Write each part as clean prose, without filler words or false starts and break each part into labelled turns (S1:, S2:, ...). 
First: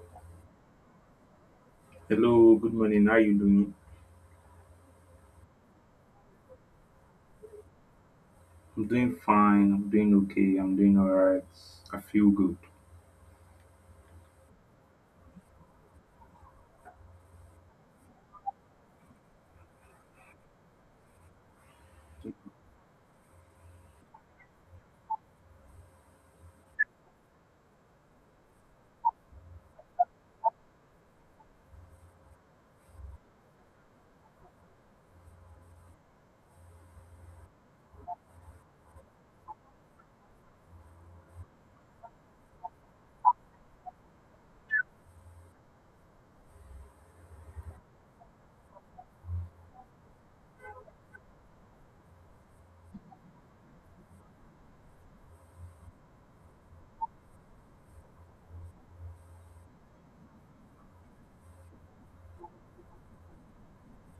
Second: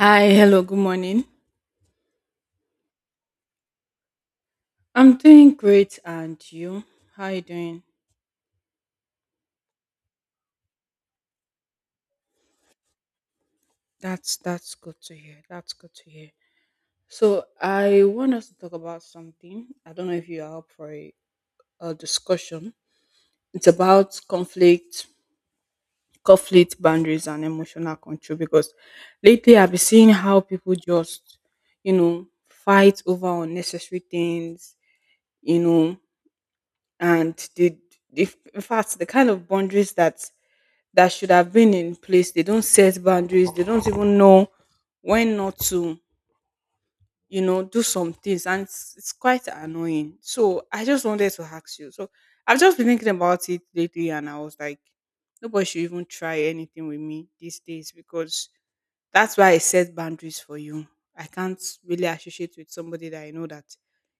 S1: Hi, hello, good morning.
S2: Hello, good morning. How you doing?
S1: I'm doing great, and you? How you doing?
S2: I'm doing fine. I'm doing okay. I'm doing all right. I feel good.
S1: That's good to hear. That's good to hear. So I want us to talk about something. I don't know if you are up for a discussion. It's about conflict boundaries, and emotional control. Because lately I've been seeing how people just fight over unnecessary things. You know, and they, in fact, the kind of boundaries that should have been in place, they don't set boundaries. They don't even know when not to do some things. And it's quite annoying. So I just wanted to ask you. So I've just been thinking about it lately, and I was like, nobody should even try anything with me these days, because that's why I set boundaries for you. I can't really associate with somebody that I know that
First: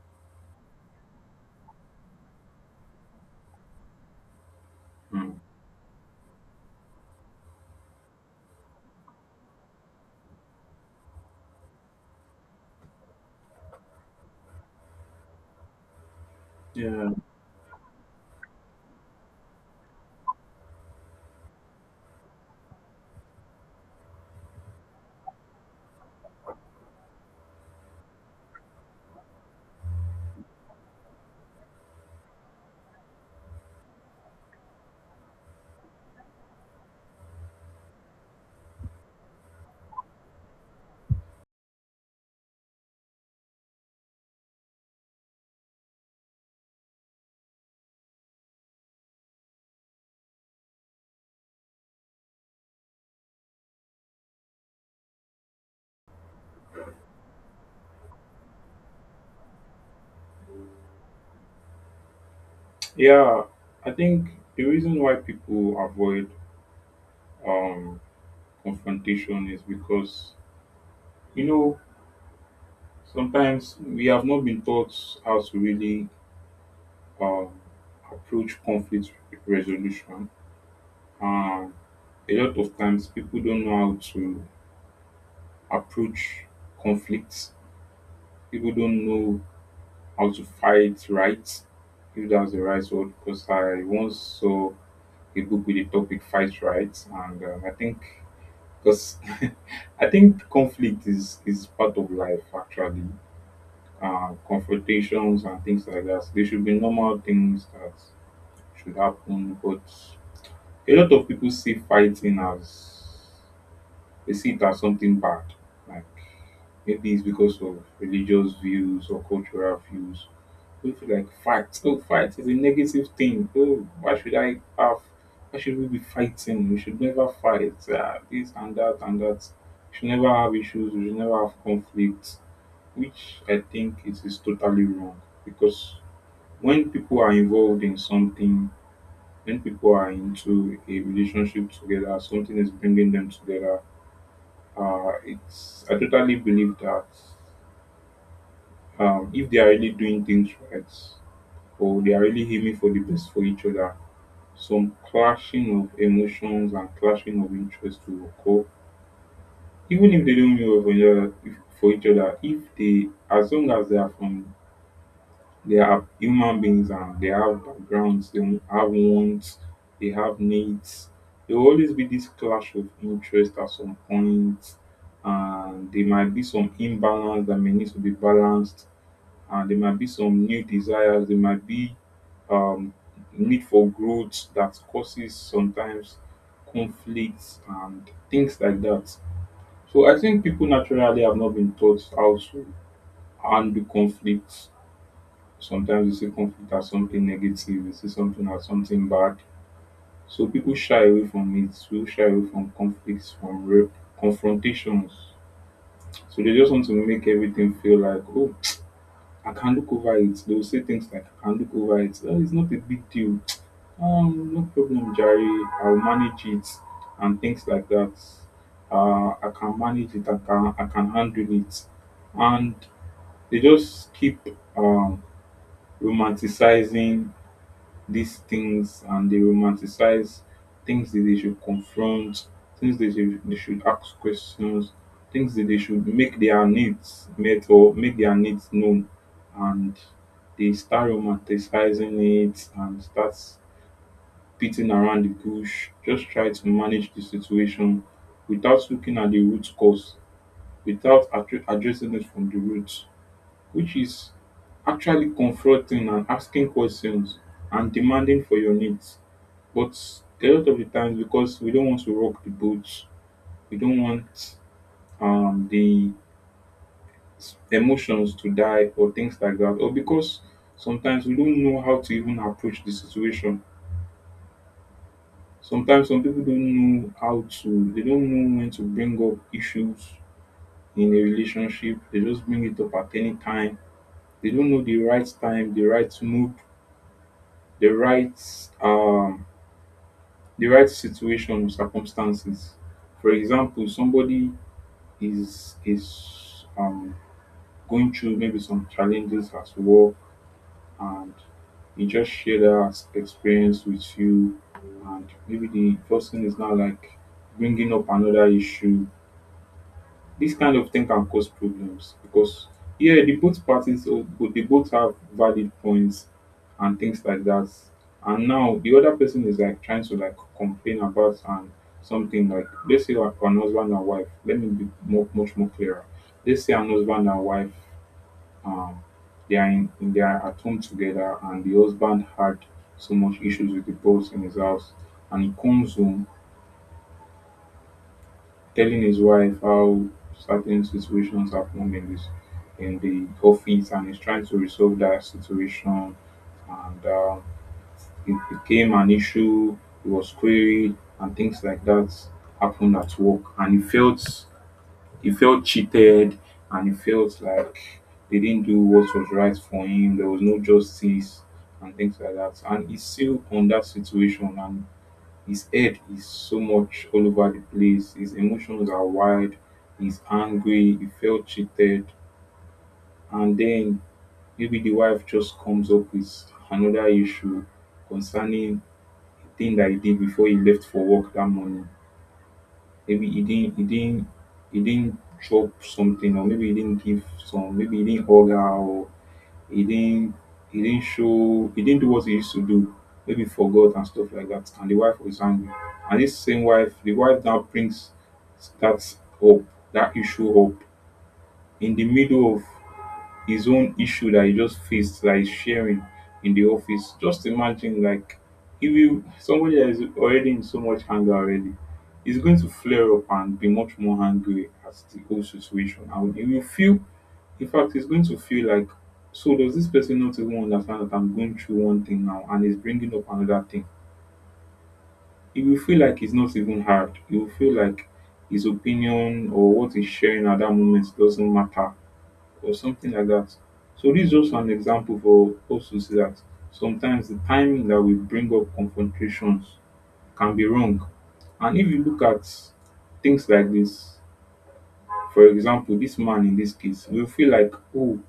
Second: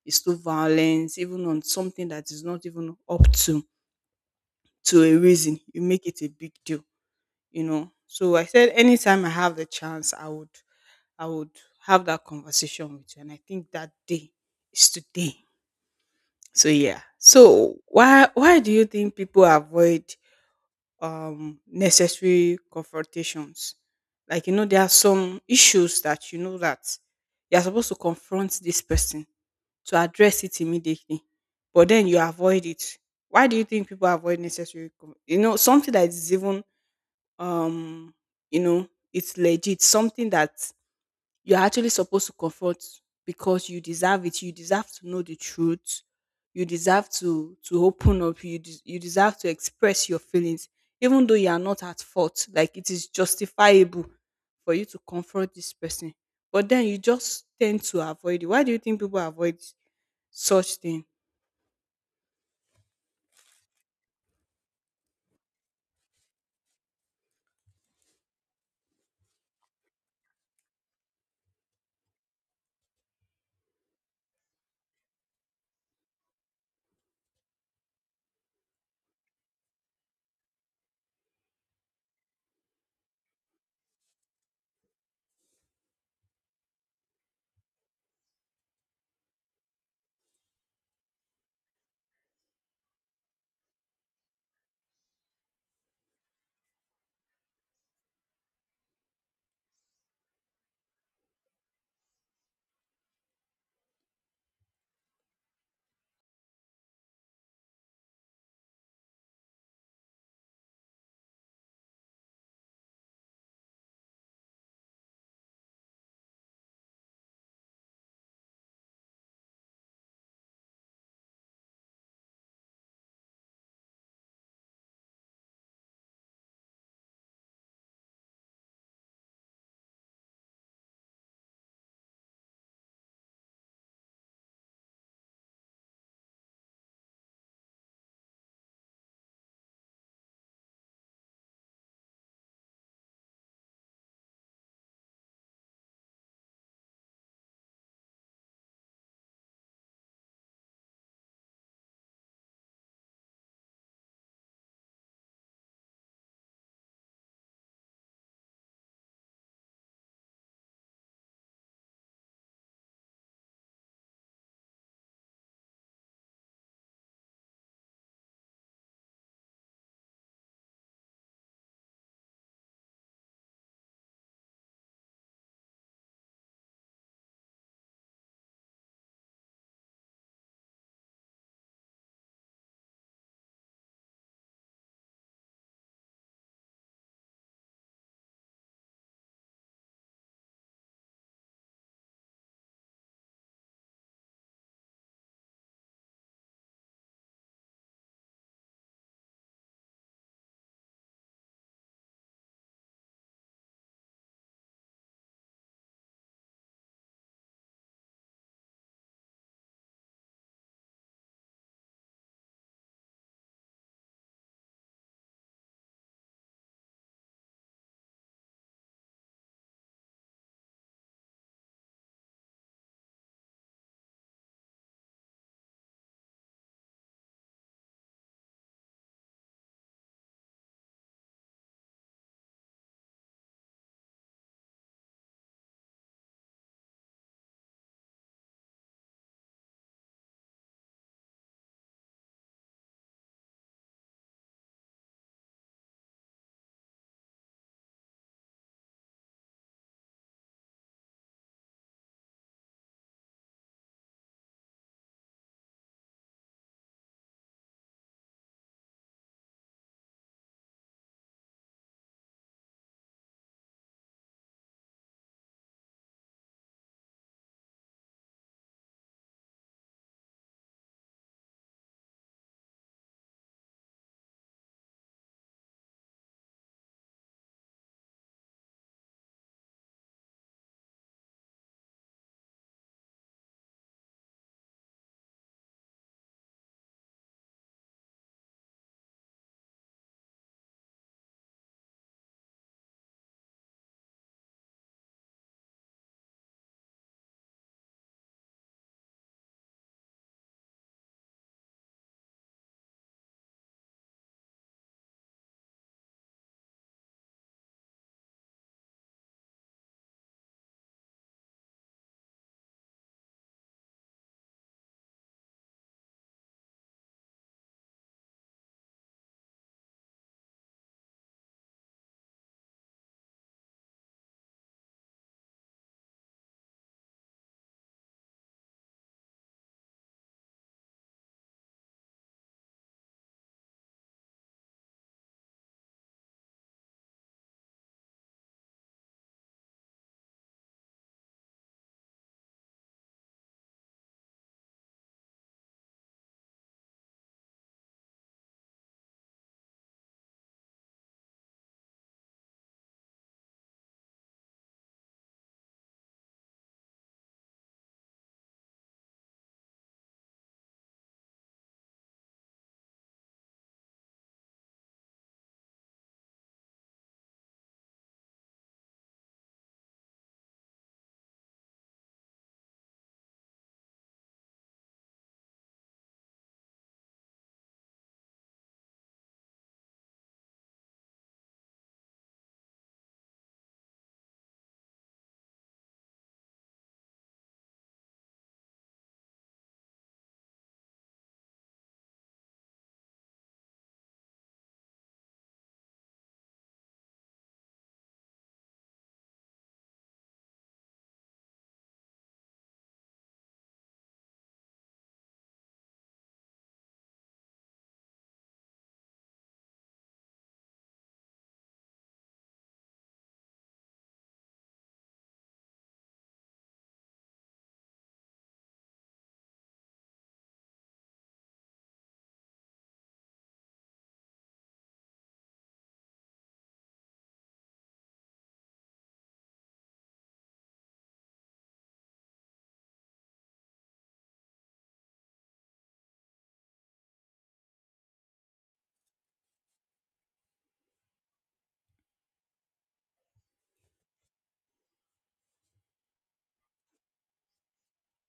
S1: is too violent even on something that is not even up to a
S2: Mm.
S1: reason. You make it a big deal. So I said anytime I have the chance, I would I would have that conversation with you. And I think that day is today. So yeah.
S2: Yeah,
S1: So why do you think people avoid necessary confrontations? Like, you know, there are some issues that you know that you're supposed to confront this person, to address it immediately, but then you avoid it. Why do you think people avoid necessary? You know, something that is even um it's legit, something that you're actually supposed to confront, because you deserve it. You deserve to know the truth. You deserve to open up. You deserve to express your feelings, even though you are not at fault. Like, it is justifiable for you to confront this person, but then you just tend to avoid it. Why do you think people avoid such things?
S2: yeah. I think the reason why people avoid um, confrontation is because you know sometimes we have not been taught how to really um, approach conflict resolution. Um, a lot of times people don't know how to approach conflicts. People don't know how to fight rights, if that's the right word, because I once saw a book with the topic fight rights, and I think because I think conflict is part of life actually. Confrontations and things like that. They should be normal things that should happen, but a lot of people see fighting as they see it as something bad. Like maybe it's because of religious views or cultural views. We feel like fight. Oh, fight is a negative thing. Oh, why should I have? Why should we be fighting? We should never fight. This and that and that. We should never have issues. We should never have conflicts, which I think is totally wrong. Because when people are involved in something, when people are into a relationship together, something is bringing them together. It's I totally believe that if they are really doing things right, or they are really aiming for the best for each other, some clashing of emotions and clashing of interests will occur even if they don't mean well for each other if, for each other if they as long as they are from they are human beings and they have backgrounds they have wants they have needs there will always be this clash of interest at some point and there might be some imbalance that may need to be balanced and there might be some new desires, there might be um, need for growth that causes sometimes conflicts and things like that. So I think people naturally have not been taught how to handle conflicts. Sometimes you see conflict as something negative, you see something as something bad. So people shy away from it, people shy away from conflicts, from real confrontations. So they just want to make everything feel like, oh, I can look over it. They'll say things like, I can look over it. Oh, it's not a big deal. No problem, Jerry. I'll manage it and things like that. I can manage it. I can handle it. And they just keep um, romanticizing these things and they romanticize things that they should confront, things that they should ask questions, things that they should make their needs met or make their needs known. And they start romanticizing it and start beating around the bush, just try to manage the situation without looking at the root cause, without addressing it from the root which is actually confronting and asking questions and demanding for your needs. But a lot of the times, because we don't want to rock the boat, we don't want um, the emotions to die or things like that, or because sometimes we don't know how to even approach the situation. Sometimes some people don't know how to, they don't know when to bring up issues in a relationship. They just bring it up at any time. They don't know the right time, the right mood the right um the right situation or circumstances. For example, somebody is going through maybe some challenges at work and he just shared that experience with you and maybe the person is now like bringing up another issue. This kind of thing can cause problems because yeah, the both parties oh, but they both have valid points and things like that. And now the other person is like trying to like complain about and something like let's say like an husband and wife. Let me be more, much more clearer. Let's say an husband and wife um they are at home together and the husband had so much issues with the boss in his house and he comes home telling his wife how certain situations happened in this in the office and he's trying to resolve that situation and it became an issue he was queried and things like that happened at work and he felt cheated and he felt like they didn't do what was right for him there was no justice and things like that and he's still on that situation and his head is so much all over the place. His emotions are wild. He's angry. He felt cheated. And then maybe the wife just comes up with another issue concerning the thing that he did before he left for work that morning. Maybe he didn't he didn't chop something or maybe he didn't give some maybe he didn't hug her or he didn't he didn't show he didn't do what he used to do. Maybe forgot and stuff like that. And the wife was angry. And this same wife, the wife now brings that up, that issue up in the middle of his own issue that he just faced like sharing in the office. Just imagine like if you somebody that is already in so much anger already is going to flare up and be much more angry at the whole situation and he will feel in fact he's going to feel like so does this person not even understand that I'm going through one thing now and he's bringing up another thing? He will feel like it's not even hard. He will feel like his opinion or what he's sharing at that moment doesn't matter or something like that. So this is also an example for us to see that sometimes the timing that we bring up confrontations can be wrong. And if you look at things like this, for example, this man in this case will feel like, oh,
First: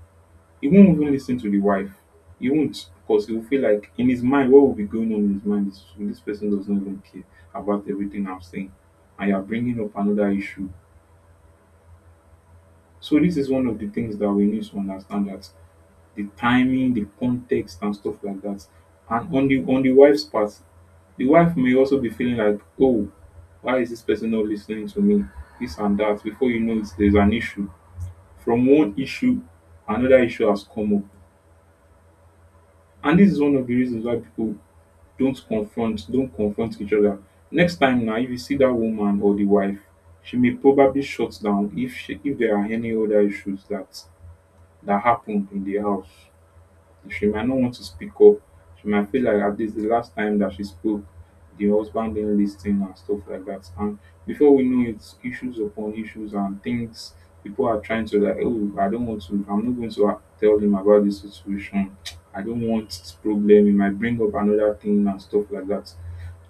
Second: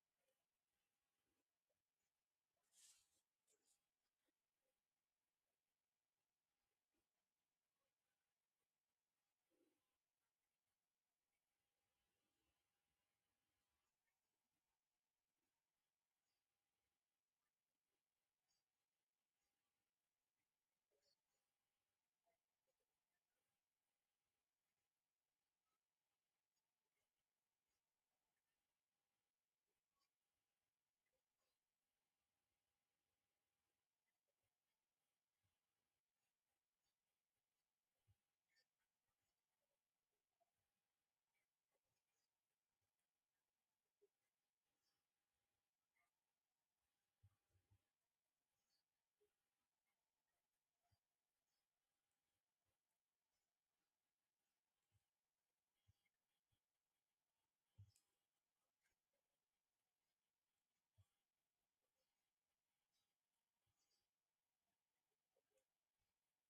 S2: he won't even listen to the wife. He won't because he will feel like in his mind, what will be going on in his mind is this person does not even care about everything I'm saying. And you're bringing up another issue. So this is one of the things that we need to understand that the timing, the context, and stuff like that. And on the wife's part, the wife may also be feeling like, oh, why is this person not listening to me? This and that. Before you know it, there's an issue. From one issue, another issue has come up. And this is one of the reasons why people don't confront each other. Next time now, if you see that woman or the wife, she may probably shut down if there are any other issues that that happened in the house. She might not want to speak up. She might feel like at least the last time that she spoke, the husband didn't listen and stuff like that. And before we know it, issues upon issues and things people are trying to like, oh, I don't want to, I'm not going to tell him about this situation. I don't want this problem. It might bring up another thing and stuff like that.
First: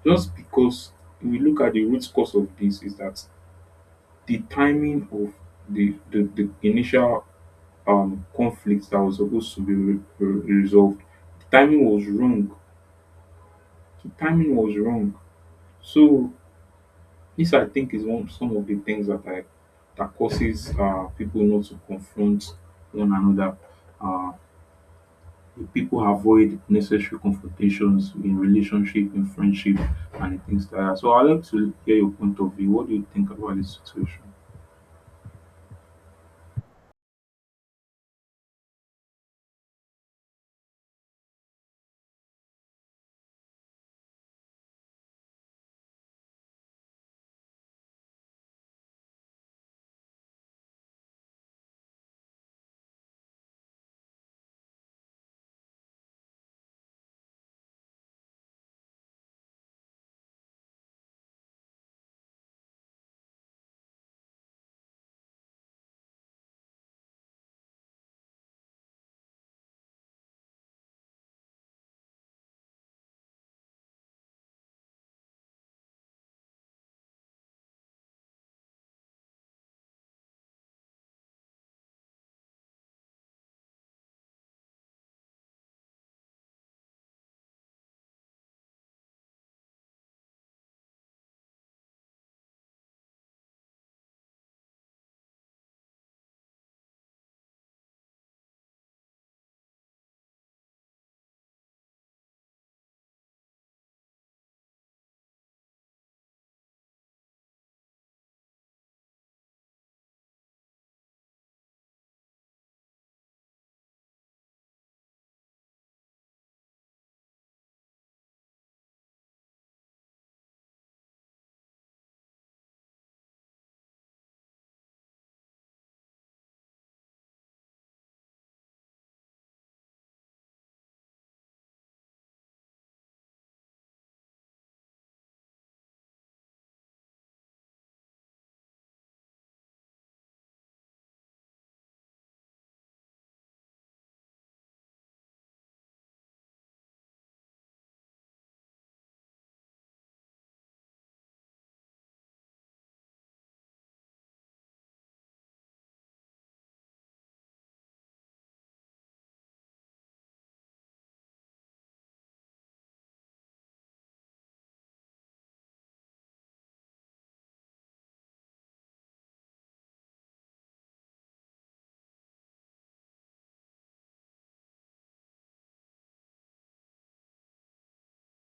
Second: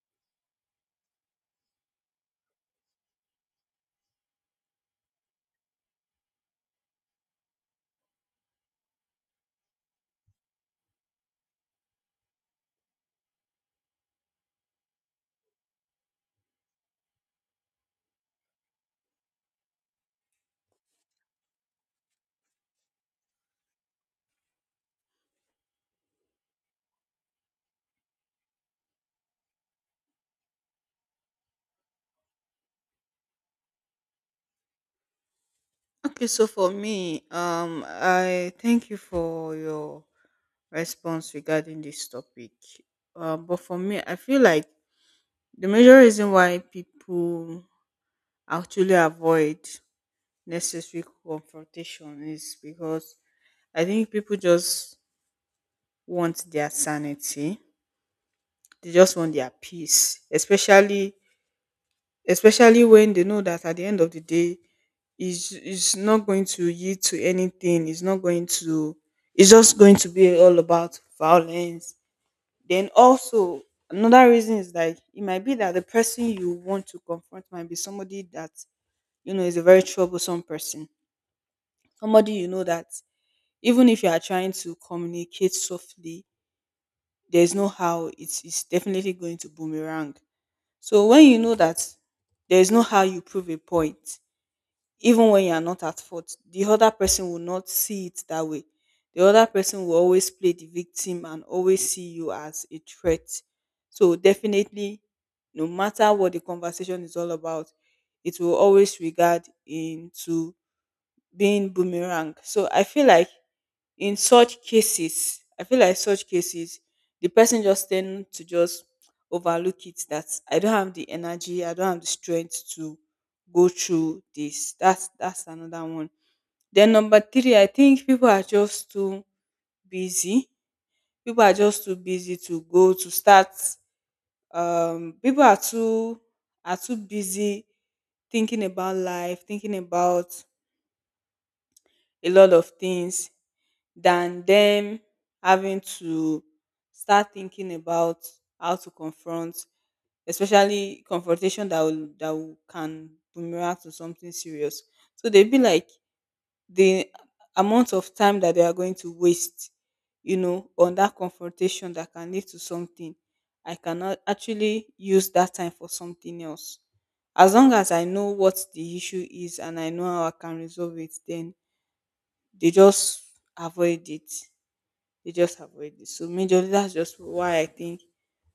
S2: Just because we look at the root cause of this is that the timing of the initial conflict that was supposed to be resolved. The timing was wrong. The timing was wrong. So this I think is one some of the things that I that causes people not to confront one another. Uh, People avoid necessary confrontations in relationship, in friendship, and things like that. So I'd like to hear your point of view. What do you think about this situation?
S1: Okay, so for me, I thank you for your response regarding this topic. But for me, I feel like the major reason why people actually avoid necessary confrontation is because I think people just want their sanity. They just want their peace, especially when they know that at the end of the day, is not going to yield to anything. It's not going to It's just going to be all about violence. Then also another reason is, like, it might be that the person you want to confront might be somebody that you know is a very troublesome person, somebody you know that even if you are trying to communicate softly, there's no how. It's definitely going to boomerang. So when you know that there's no how you prove a point, even when you are not at fault, the other person will not see it that way. The other person will always play the victim and always see you as a threat. So, definitely, no matter what the conversation is all about, it will always regard into being boomerang. So I feel like in such cases, I feel like such cases, the person just tend to just overlook it, that I don't have the energy, I don't have the strength to go through this. That's another one. Then number three, I think people are just too busy. People are just too busy to go to start. People are too busy thinking about life, thinking about a lot of things, than them having to start thinking about how to confront, especially confrontation that can boomerang to something serious. So they be like, the amount of time that they are going to waste on that confrontation that can lead to something, I cannot actually use that time for something else. As long as I know what the issue is and I know how I can resolve it, then they just avoid it. They just avoid it. So majorly, that's just why I think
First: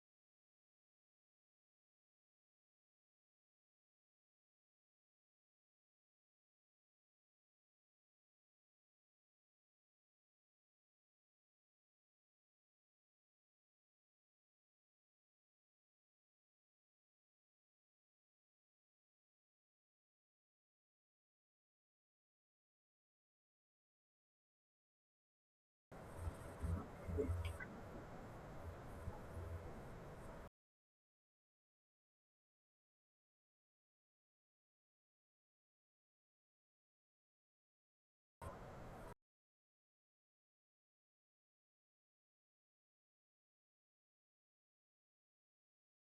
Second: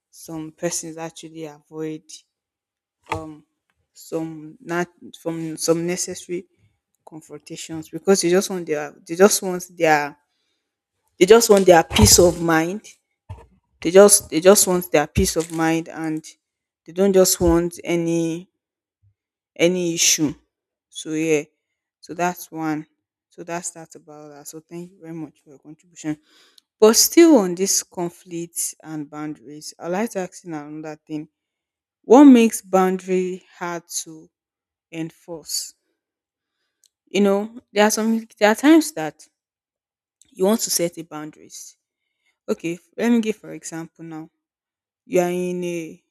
S1: some persons actually avoid some, not from some necessary confrontations, because they just want their peace of mind. They just want their peace of mind, and they don't just want any issue. So yeah. So that's one. So that's that about that. So thank you very much for your contribution. But still on this conflicts and boundaries, I like to ask you another thing. What makes boundary hard to enforce? You know, there are times that you want to set a boundaries. Okay, let me give for example now. You are in a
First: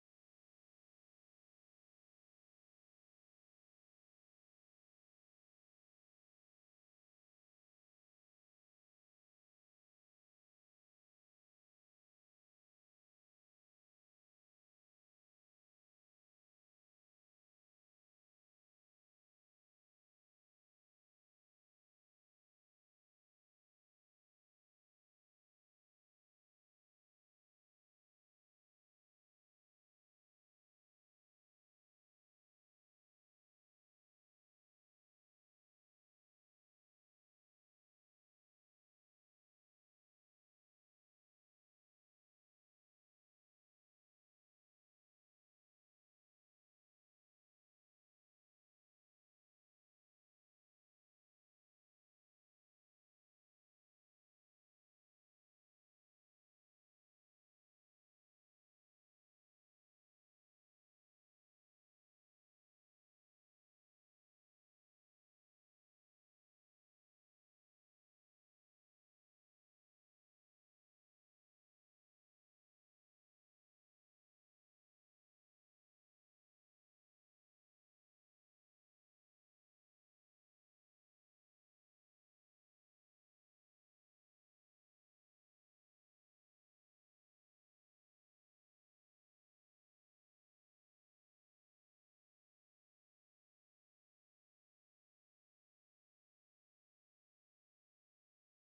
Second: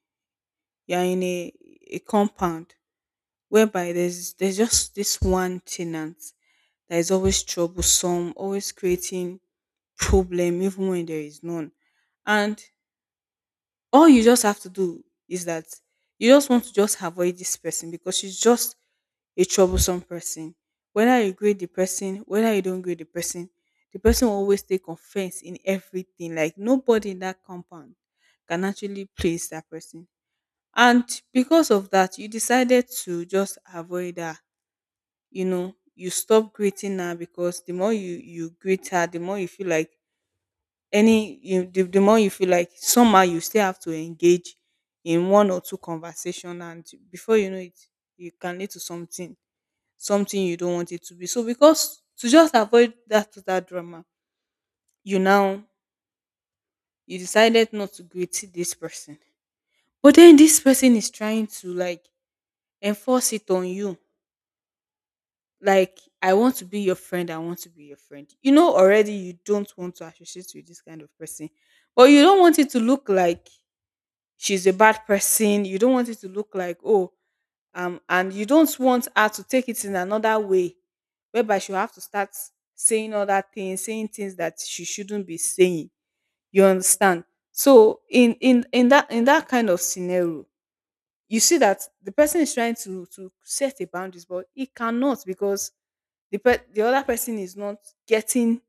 S1: you are in a compound whereby there's just this one tenant that is always troublesome, always creating problem even when there is none. And all you just have to do is that you just want to just avoid this person because she's just a troublesome person. Whether you grade the person, whether you don't grade the person will always take offense in everything. Like, nobody in that compound can actually please that person. And because of that, you decided to just avoid her. You stop greeting her, because the more you greet her, the more you feel like any you the more you feel like somehow you still have to engage in one or two conversation, and before you know it, you can lead to something you don't want it to be. So, because to just avoid that drama, you now you decided not to greet this person. But then this person is trying to like enforce it on you, like, I want to be your friend, I want to be your friend. Already you don't want to associate with this kind of person, but you don't want it to look like she's a bad person. You don't want it to look like, oh, and you don't want her to take it in another way, whereby she'll have to start saying other things, saying things that she shouldn't be saying. You understand? So in that kind of scenario, you see that the person is trying to set a boundaries, but he cannot because the other person is not getting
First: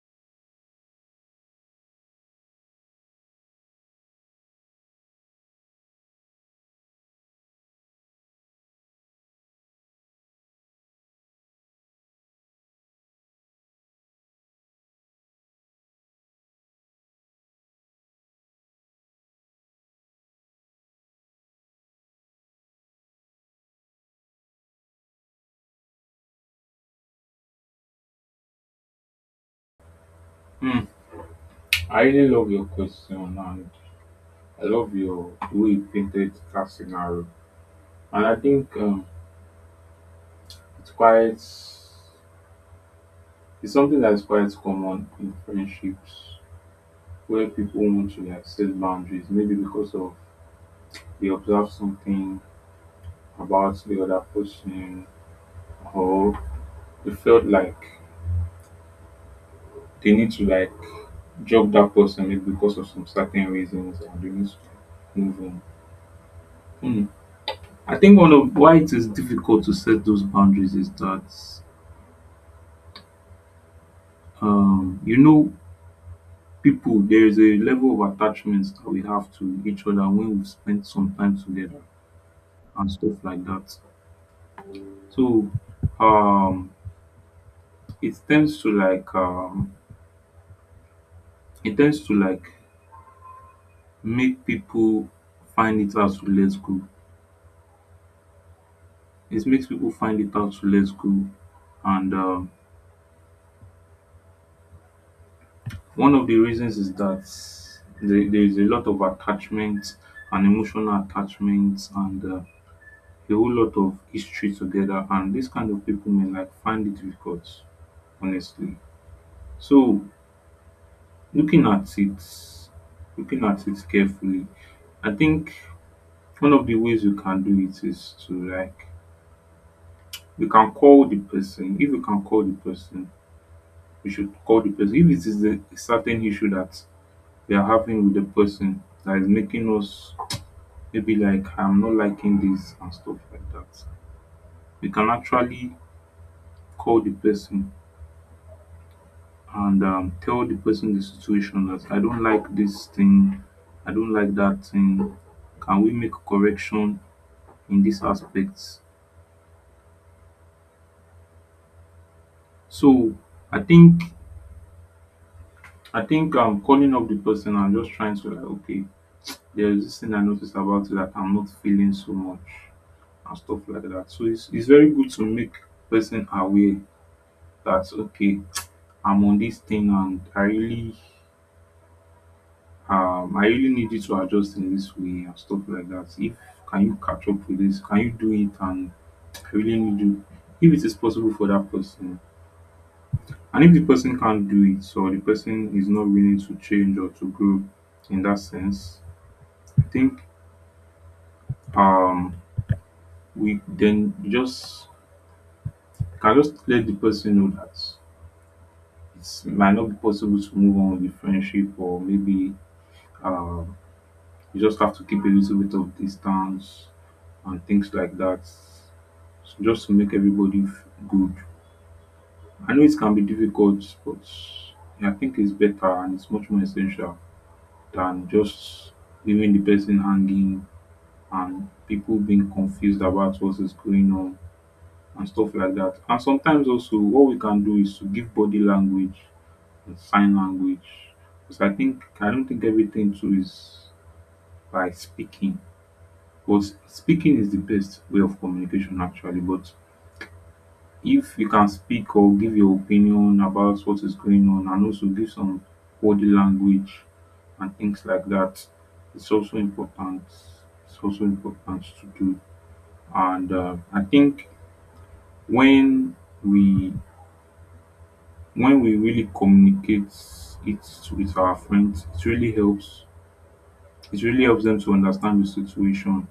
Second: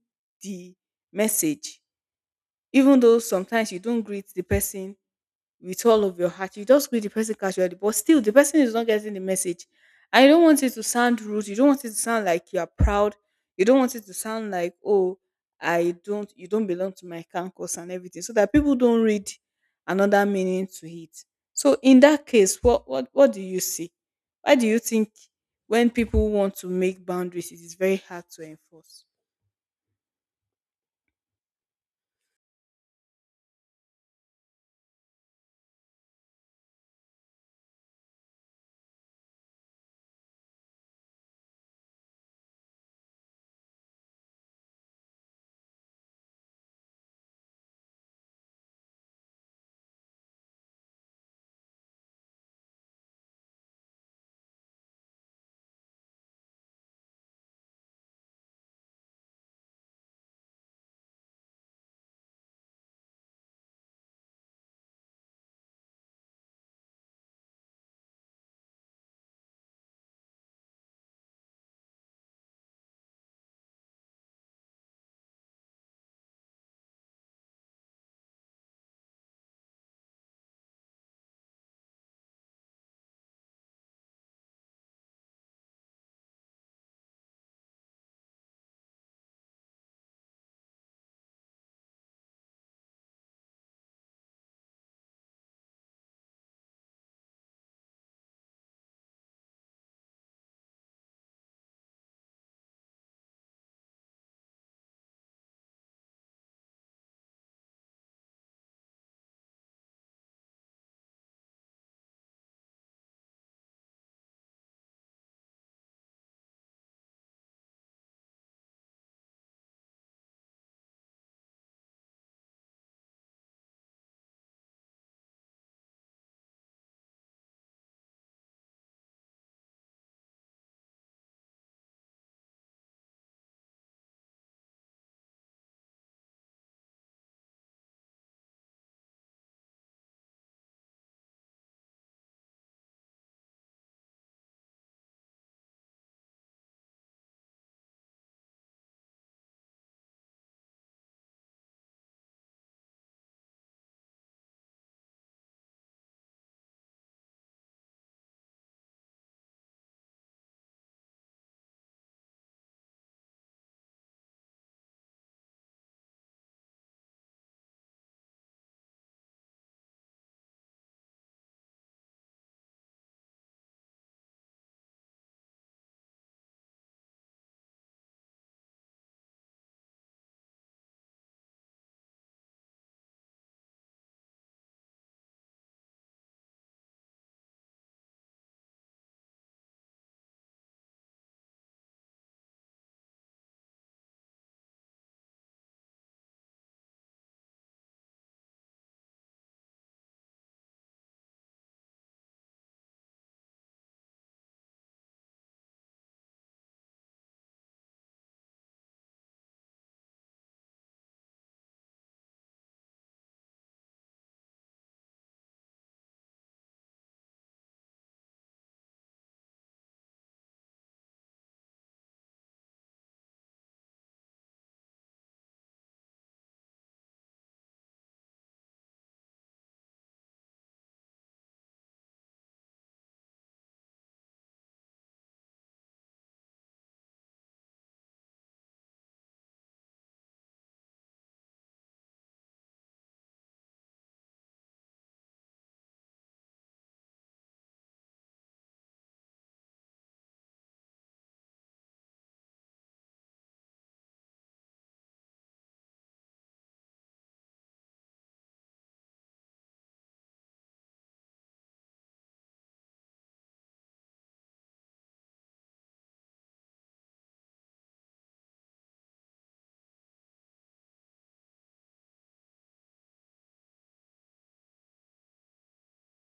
S1: the message. Even though sometimes you don't greet the person with all of your heart, you just greet the person casually, but still the person is not getting the message. And you don't want it to sound rude. You don't want it to sound like you are proud. You don't want it to sound like, oh, I don't, you don't belong to my campus and everything, so that people don't read another meaning to it. So in that case, what do you see? Why do you think when people want to make boundaries, it is very hard to enforce?
S2: Hmm. I really love your question, and I love your the way you painted that scenario. And I think it's it's something that's quite common in friendships where people want to like set boundaries, maybe because of they observe something about the other person or they felt like they need to like drop that person maybe because of some certain reasons and they need to move on. Hmm. I think one of why it is difficult to set those boundaries is that um, you know people, there is a level of attachment that we have to each other when we spend some time together and stuff like that, so um it tends to like it tends to like make people find it hard to let go. It makes people find it hard to let go And one of the reasons is that there is a lot of attachment and emotional attachment and a whole lot of history together, and this kind of people may like find it difficult, honestly. So looking at it, looking at it carefully, I think one of the ways you can do it is to like, you can call the person. If you can call the person, you should call the person if it is a certain issue that we are having with the person that is making us, maybe like I'm not liking this and stuff like that, we can actually call the person and tell the person the situation that I don't like this thing, I don't like that thing. Can we make correction in these aspects? So I think, I think I'm calling up the person and just trying to like, okay, there's this thing I noticed about you that I'm not feeling so much and stuff like that. So it's very good to make person aware that okay, I'm on this thing and I really need you to adjust in this way and stuff like that. If, can you catch up with this? Can you do it? And I really need you. If it is possible for that person, and if the person can't do it, so the person is not willing to change or to grow in that sense, I think um we then just can just let the person know that it might not be possible to move on with the friendship, or maybe um you just have to keep a little bit of distance and things like that, just to make everybody good. I know it can be difficult, but I think it's better and it's much more essential than just leaving the person hanging and people being confused about what is going on and stuff like that. And sometimes also, what we can do is to give body language and sign language, because I think, I don't think everything too is by speaking. Because speaking is the best way of communication actually, but if you can speak or give your opinion about what is going on and also give some body language and things like that, it's also important. It's also important to do. And I think when we, when we really communicate it with our friends, it really helps, it really helps them to understand the situation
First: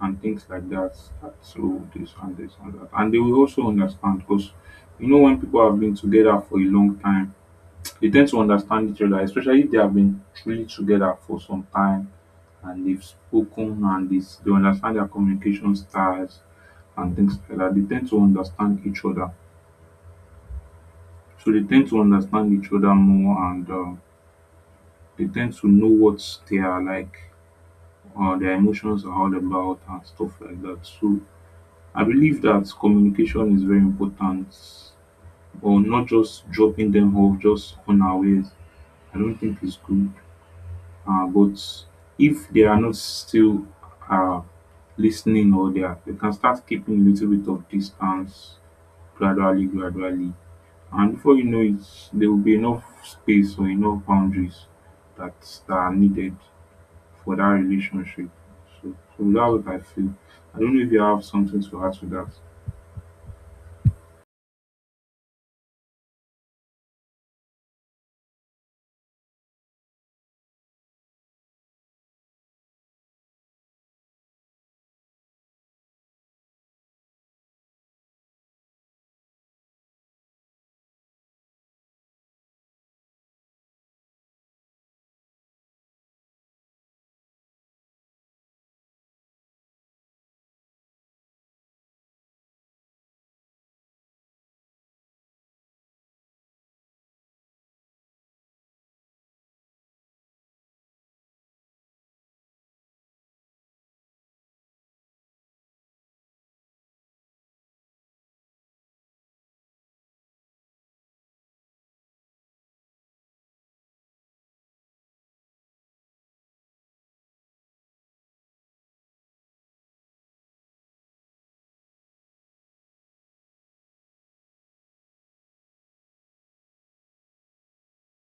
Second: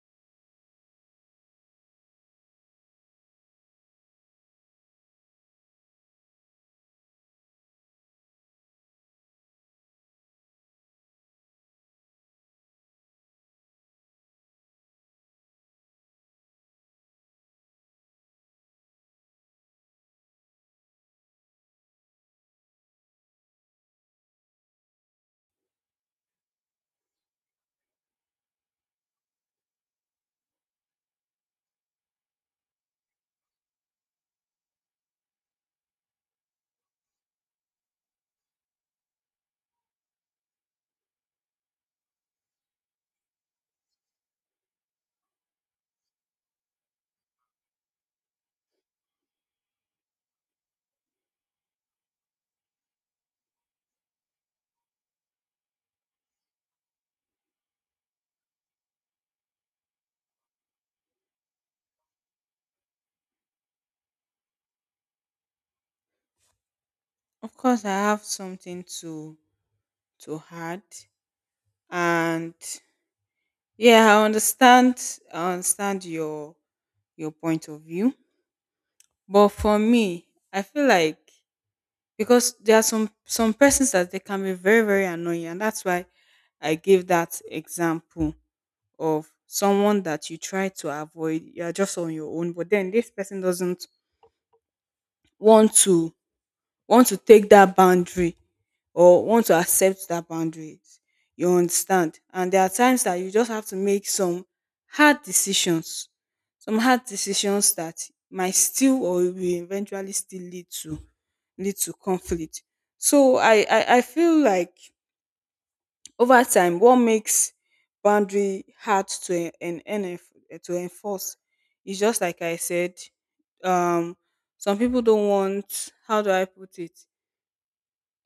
S2: and things like that. That so this and this and that. And they will also understand because you know when people have been together for a long time, they tend to understand each other, especially if they have been truly together for some time and they've spoken and this, they understand their communication styles and things like that. They tend to understand each other. So they tend to understand each other more, and they tend to know what they are like, their emotions are all about and stuff like that. So I believe that communication is very important, or not just dropping them off just unawares. I don't think it's good. But if they are not still uh, listening, or they can start keeping a little bit of distance gradually, gradually. And before you know it, there will be enough space or enough boundaries that, that are needed for that relationship. So, so that's what I feel. I don't know if you have something to add to that.
S1: Of course, I have something to add, and Yeah, I understand. I understand your point of view, but for me, I feel like, because there are some persons that they can be very very annoying, and that's why I gave that example of someone that you try to avoid. You are just on your own, but then this person doesn't want to want to take that boundary, or want to accept that boundaries. You understand? And there are times that you just have to make hard decisions, some hard decisions that might still, or will eventually still, lead to conflict. So I feel like over time, what makes boundary hard to en- en- en- to enforce is, just like I said, um, some people don't want. How do I put it?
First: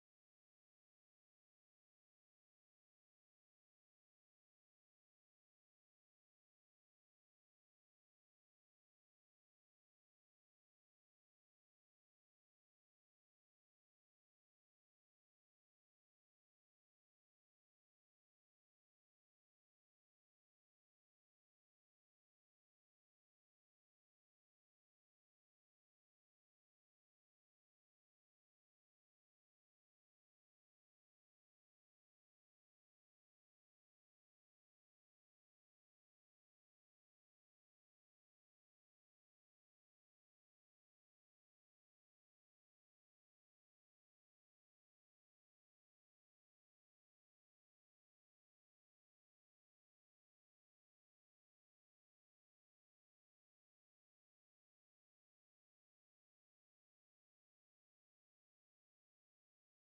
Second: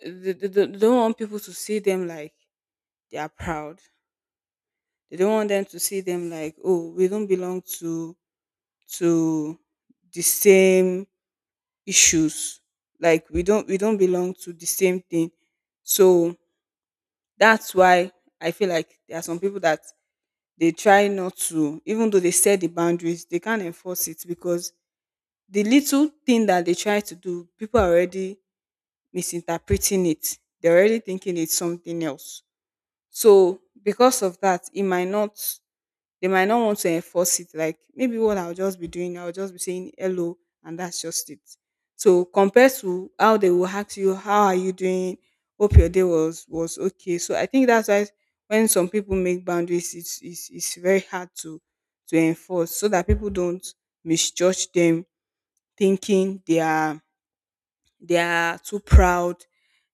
S1: They don't want people to see them like they are proud. They don't want them to see them like, oh, we don't belong to the same issues. Like, we don't belong to the same thing. So that's why I feel like there are some people that they try not to, even though they set the boundaries, they can't enforce it, because the little thing that they try to do, people are already misinterpreting it. They're already thinking it's something else. So because of that, it might not They might not want to enforce it. Like, maybe what I'll just be doing, I'll just be saying hello, and that's just it. So compared to how they will ask you, how are you doing? Hope your day was okay. So I think that's why when some people make boundaries, it's very hard to enforce, so that people don't misjudge them, thinking they are too proud,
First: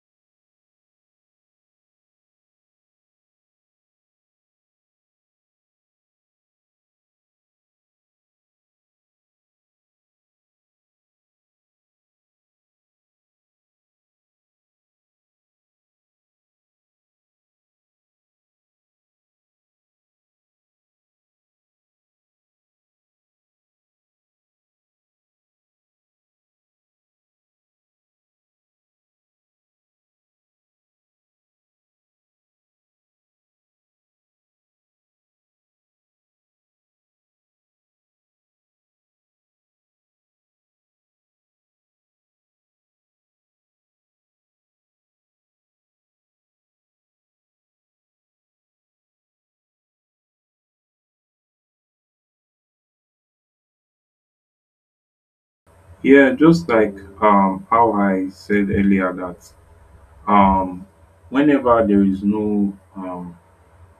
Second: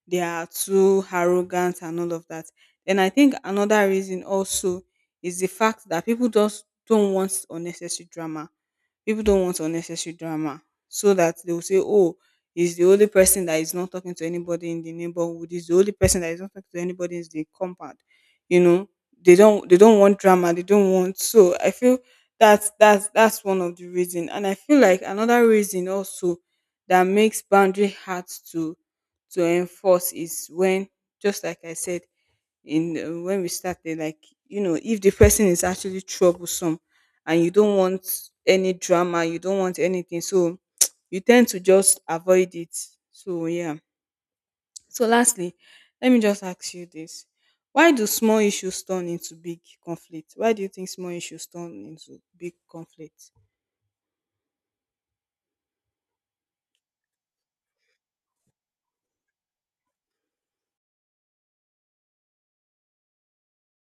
S1: they are too arrogant and all of that. And I think another reason also is the fact that people just don't want unnecessary drama. People don't want unnecessary drama. So that they will say, oh, he's the only person that is not talking to anybody in the neighborhood, he's the only person that is not talking to anybody in the compound. You know, they don't want drama, they don't want. So I feel that's one of the reason. And I feel like another reason also that makes boundary hard to to enforce is when, just like I said in when we started, like, if the person is actually troublesome and you don't want any drama, you don't want anything, so you tend to just avoid it. So yeah. So lastly, let me just ask you this. Why do you think small issues turn into big conflict?
S2: Yeah, just like how I said earlier that um whenever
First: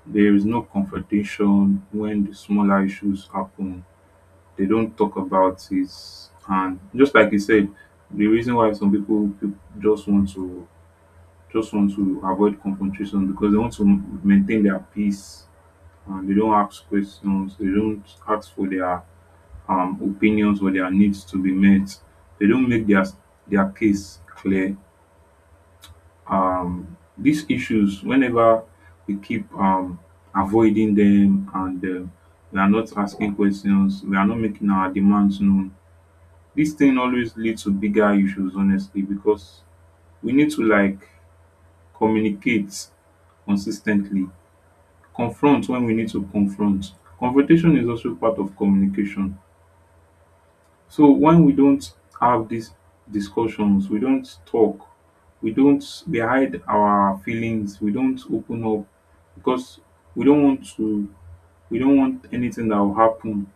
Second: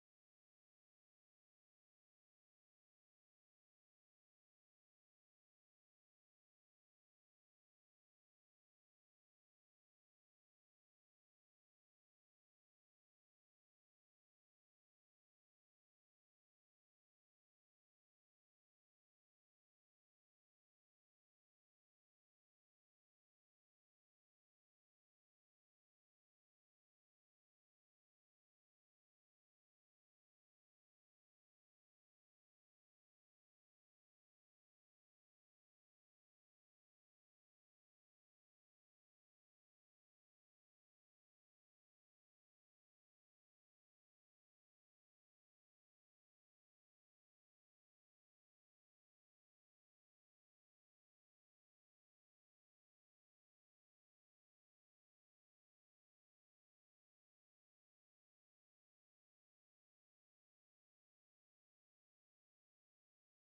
S2: there is no confrontation, when the smaller issues happen, they don't talk about it, and just like you said, the reason why some people, people just want to, just want to avoid confrontation because they want to maintain their peace, and they don't ask questions, they don't ask for their opinions or their needs to be met. They don't make their case clear. These issues, whenever we keep avoiding them and we are not asking questions, we are not making our demands known, this thing always leads to bigger issues, honestly, because we need to like communicate consistently, confront when we need to confront. Confrontation is also part of communication. So when we don't have these discussions, we don't talk, we don't, we hide our feelings, we don't open up because we don't want to, we don't want anything that will happen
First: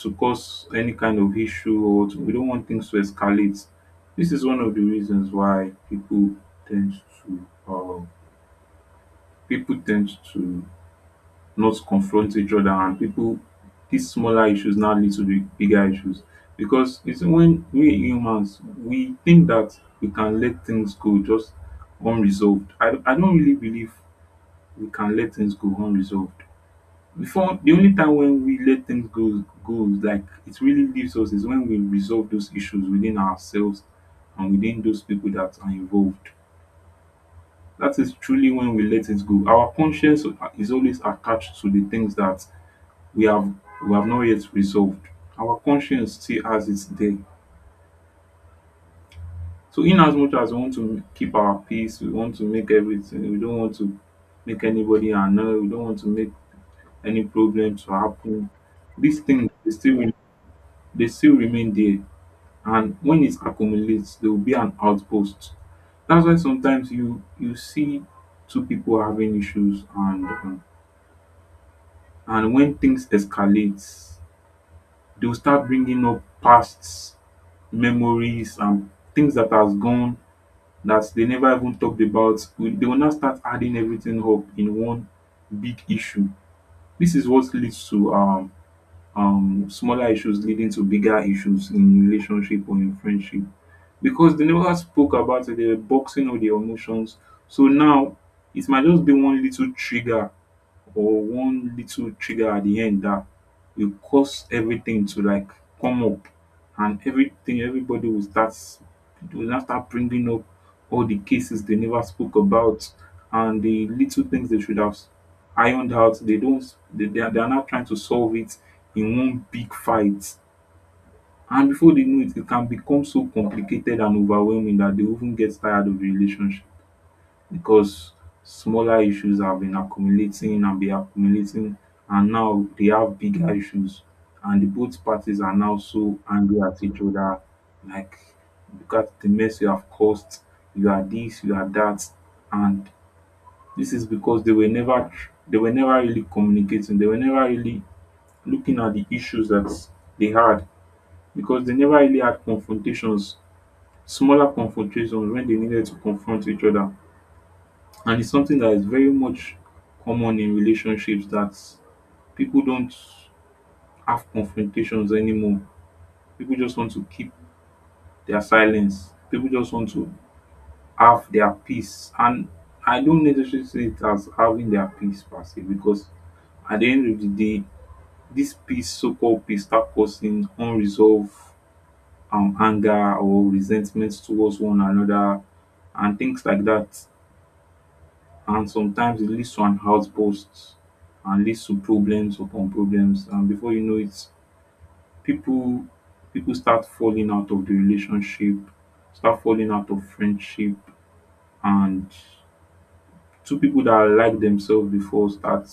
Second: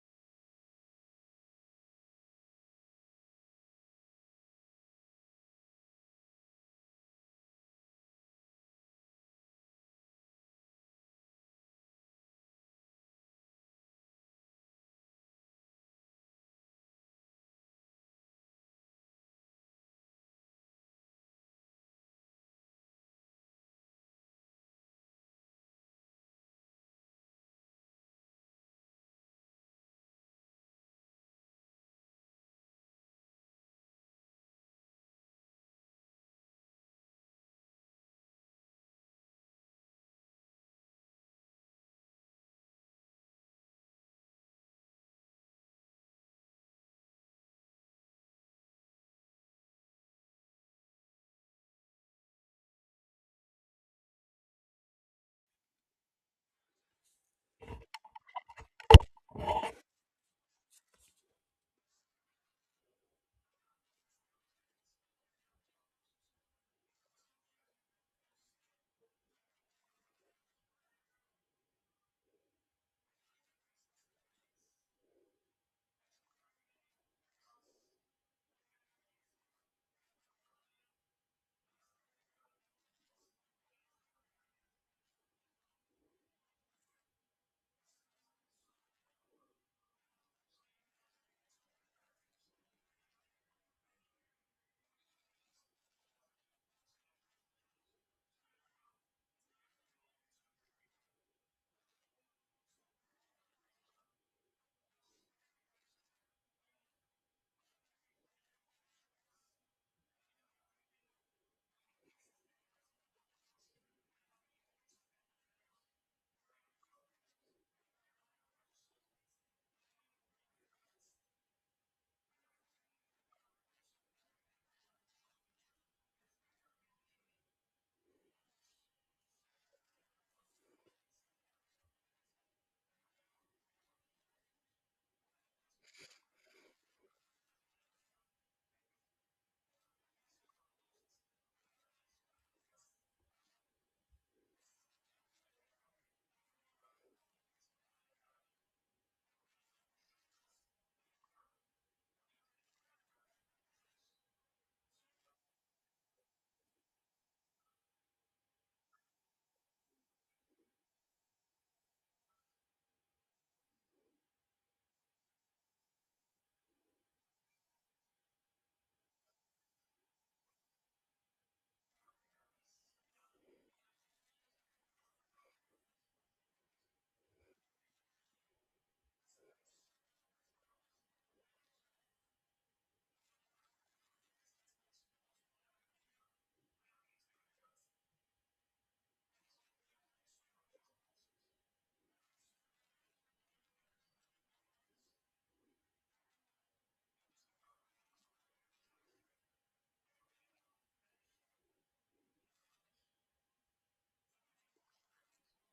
S2: to cause any kind of issue, or to, we don't want things to escalate. This is one of the reasons why tend to uh, people tend to not confront each other, and people, these smaller issues now lead to the bigger issues, because it's when we humans, we think that we can let things go just unresolved. I don't really believe we can let things go unresolved before. The only time when we let things go, goes like it really leaves us, is when we resolve those issues within ourselves and within those people that are involved. That is truly when we let it go. Our conscience is always attached to the things that we have we have not yet resolved. Our conscience still has its day. So in as much as we want to keep our peace, we want to make everything, we don't want to make anybody annoyed, we don't want to make any problems to happen, these things they still they still remain there. And when it accumulates, there will be an outburst. That's why sometimes you, you see two people having issues and when things escalate, they'll start bringing up past memories and things that has gone, that they never even talked about they will now start adding everything up in one big issue. This is what leads to smaller issues leading to bigger issues in relationship or in friendship, because they never spoke about it, they were boxing all their emotions. So now it might just be one little trigger or one little trigger at the end, that will cause everything to like come up, and everything, everybody will start, will now start bringing up all the cases they never spoke about and the little things they should have ironed out. They don't, they are now trying to solve it in one big fight, and before they know it, it can become so complicated and overwhelming that they even get tired of the relationship, because smaller issues have been accumulating and be accumulating, and now they have bigger issues, and the both parties are now so angry at each other like, look at the mess you have caused, you are this, you are that. And this is because they were never they were never really communicating, they were never really looking at the issues that they had, because they never really had confrontations, smaller confrontations, when they needed to confront each other. And it's something that is very much common in relationships, that people don't have confrontations anymore. People just want to keep their silence. People just want to have their peace. And I don't necessarily see it as having their peace per se, because at the end of the day, this peace, so called peace, start causing unresolved anger or resentment towards one another and things like that. And sometimes it leads to an outburst and leads to problems upon problems, and before you know it, people, people start falling out of the relationship, start falling out of friendship, and two people that like themselves before start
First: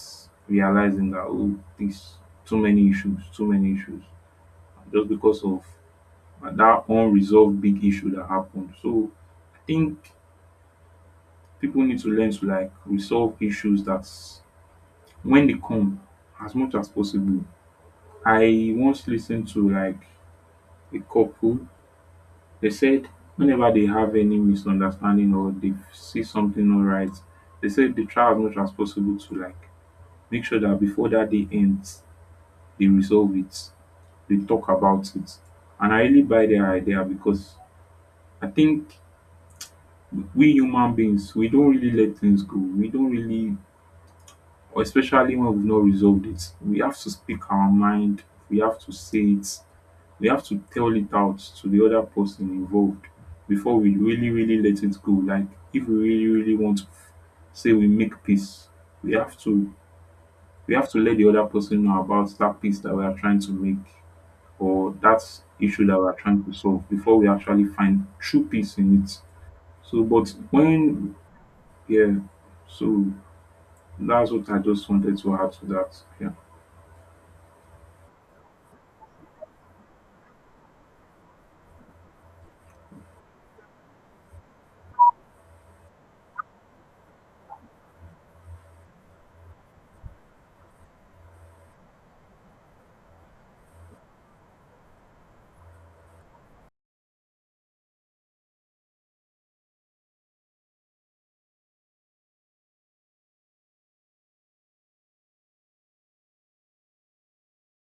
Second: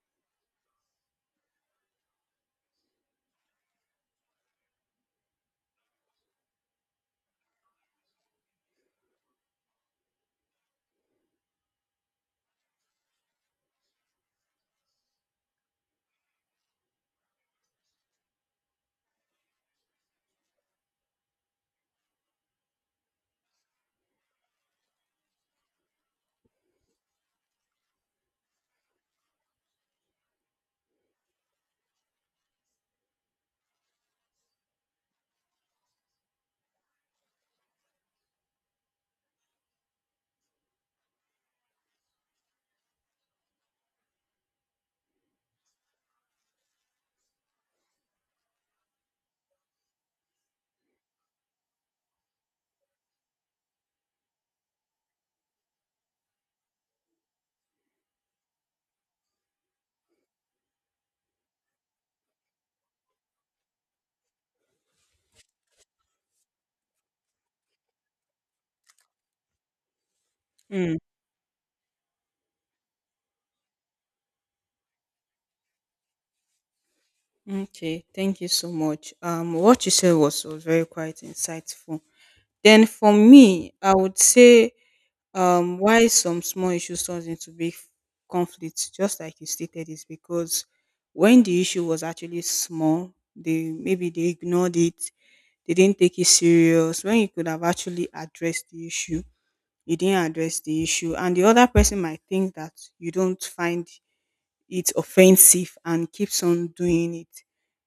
S2: realizing that oh, this, too many issues, too many issues, just because of that unresolved big issue that happened. So I think people need to learn to like resolve issues. That's, when they come, as much as possible, I once listened to like a couple. They said whenever they have any misunderstanding or they see something not right, they said they try as much as possible to like make sure that before that day ends, they resolve it, they talk about it. And I really buy their idea, because I think we human beings, we don't really let things go. We don't really, or especially when we've not resolved it, we have to speak our mind, we have to say it, we have to tell it out to the other person involved before we really, really let it go. Like if we really, really want to say we make peace, we have to, we have to let the other person know about that peace that we are trying to make, or that issue that we are trying to solve, before we actually find true peace in it. So, but
S1: Mm,
S2: when, yeah, so that's what I just wanted to add to that. Yeah.
S1: okay, thank you so much. What you said was very quite insightful. Then for me, I would say, why some small issues turns into big conflicts, just like you stated, is because when the issue was actually small, they maybe they ignored it, they didn't take it serious. When you could have actually addressed the issue, you didn't address the issue, and the other person might think that you don't find it offensive and keeps on doing it.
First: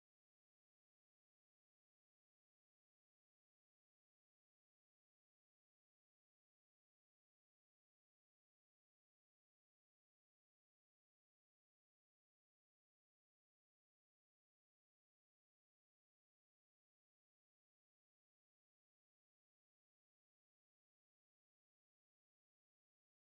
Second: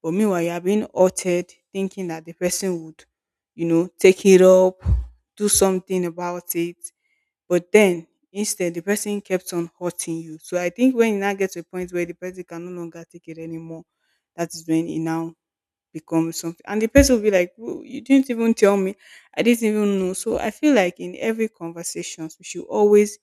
S1: But meanwhile, you are being altered, thinking that the person would take it up, do something about it. But then instead, the person kept on hurting you. So I think when you now get to a point where the person can no longer take it anymore, that is when it now becomes something. And the person will be like, "You didn't even tell me. I didn't even know." So I feel like in every conversations, we should always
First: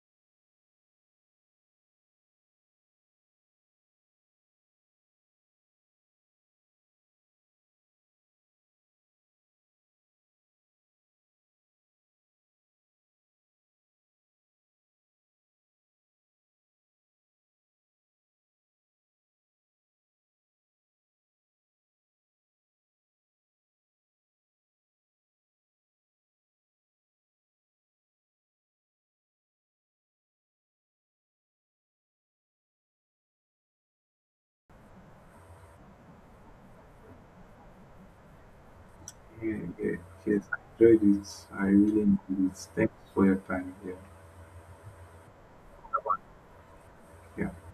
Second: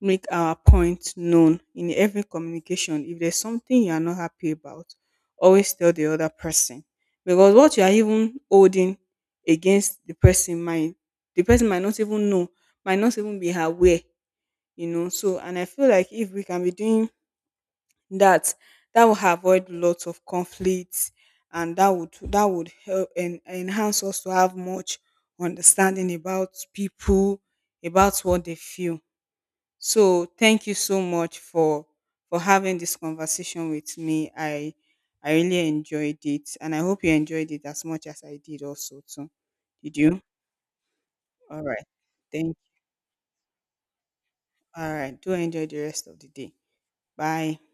S1: make our point known in every communication. If there's something you are not happy about, always tell the other person. Because what you are even holding against the person might not even know, might not even be aware. So, and I feel like if we can be doing that, that will avoid lots of conflicts, and that would help and enhance us to have much understanding about people, about what they feel. So thank you so much for having this conversation with me. I really enjoyed it, and I hope you enjoyed it as much as I did also too.
S2: Yeah,
S1: Did
S2: yeah.
S1: you?
S2: Yes, I enjoyed it.
S1: All
S2: I
S1: right.
S2: really
S1: Thank.
S2: enjoyed
S1: you.
S2: it. Thanks for your time. Yeah.
S1: All right. Do enjoy the rest of the day. Bye.
S2: Yeah.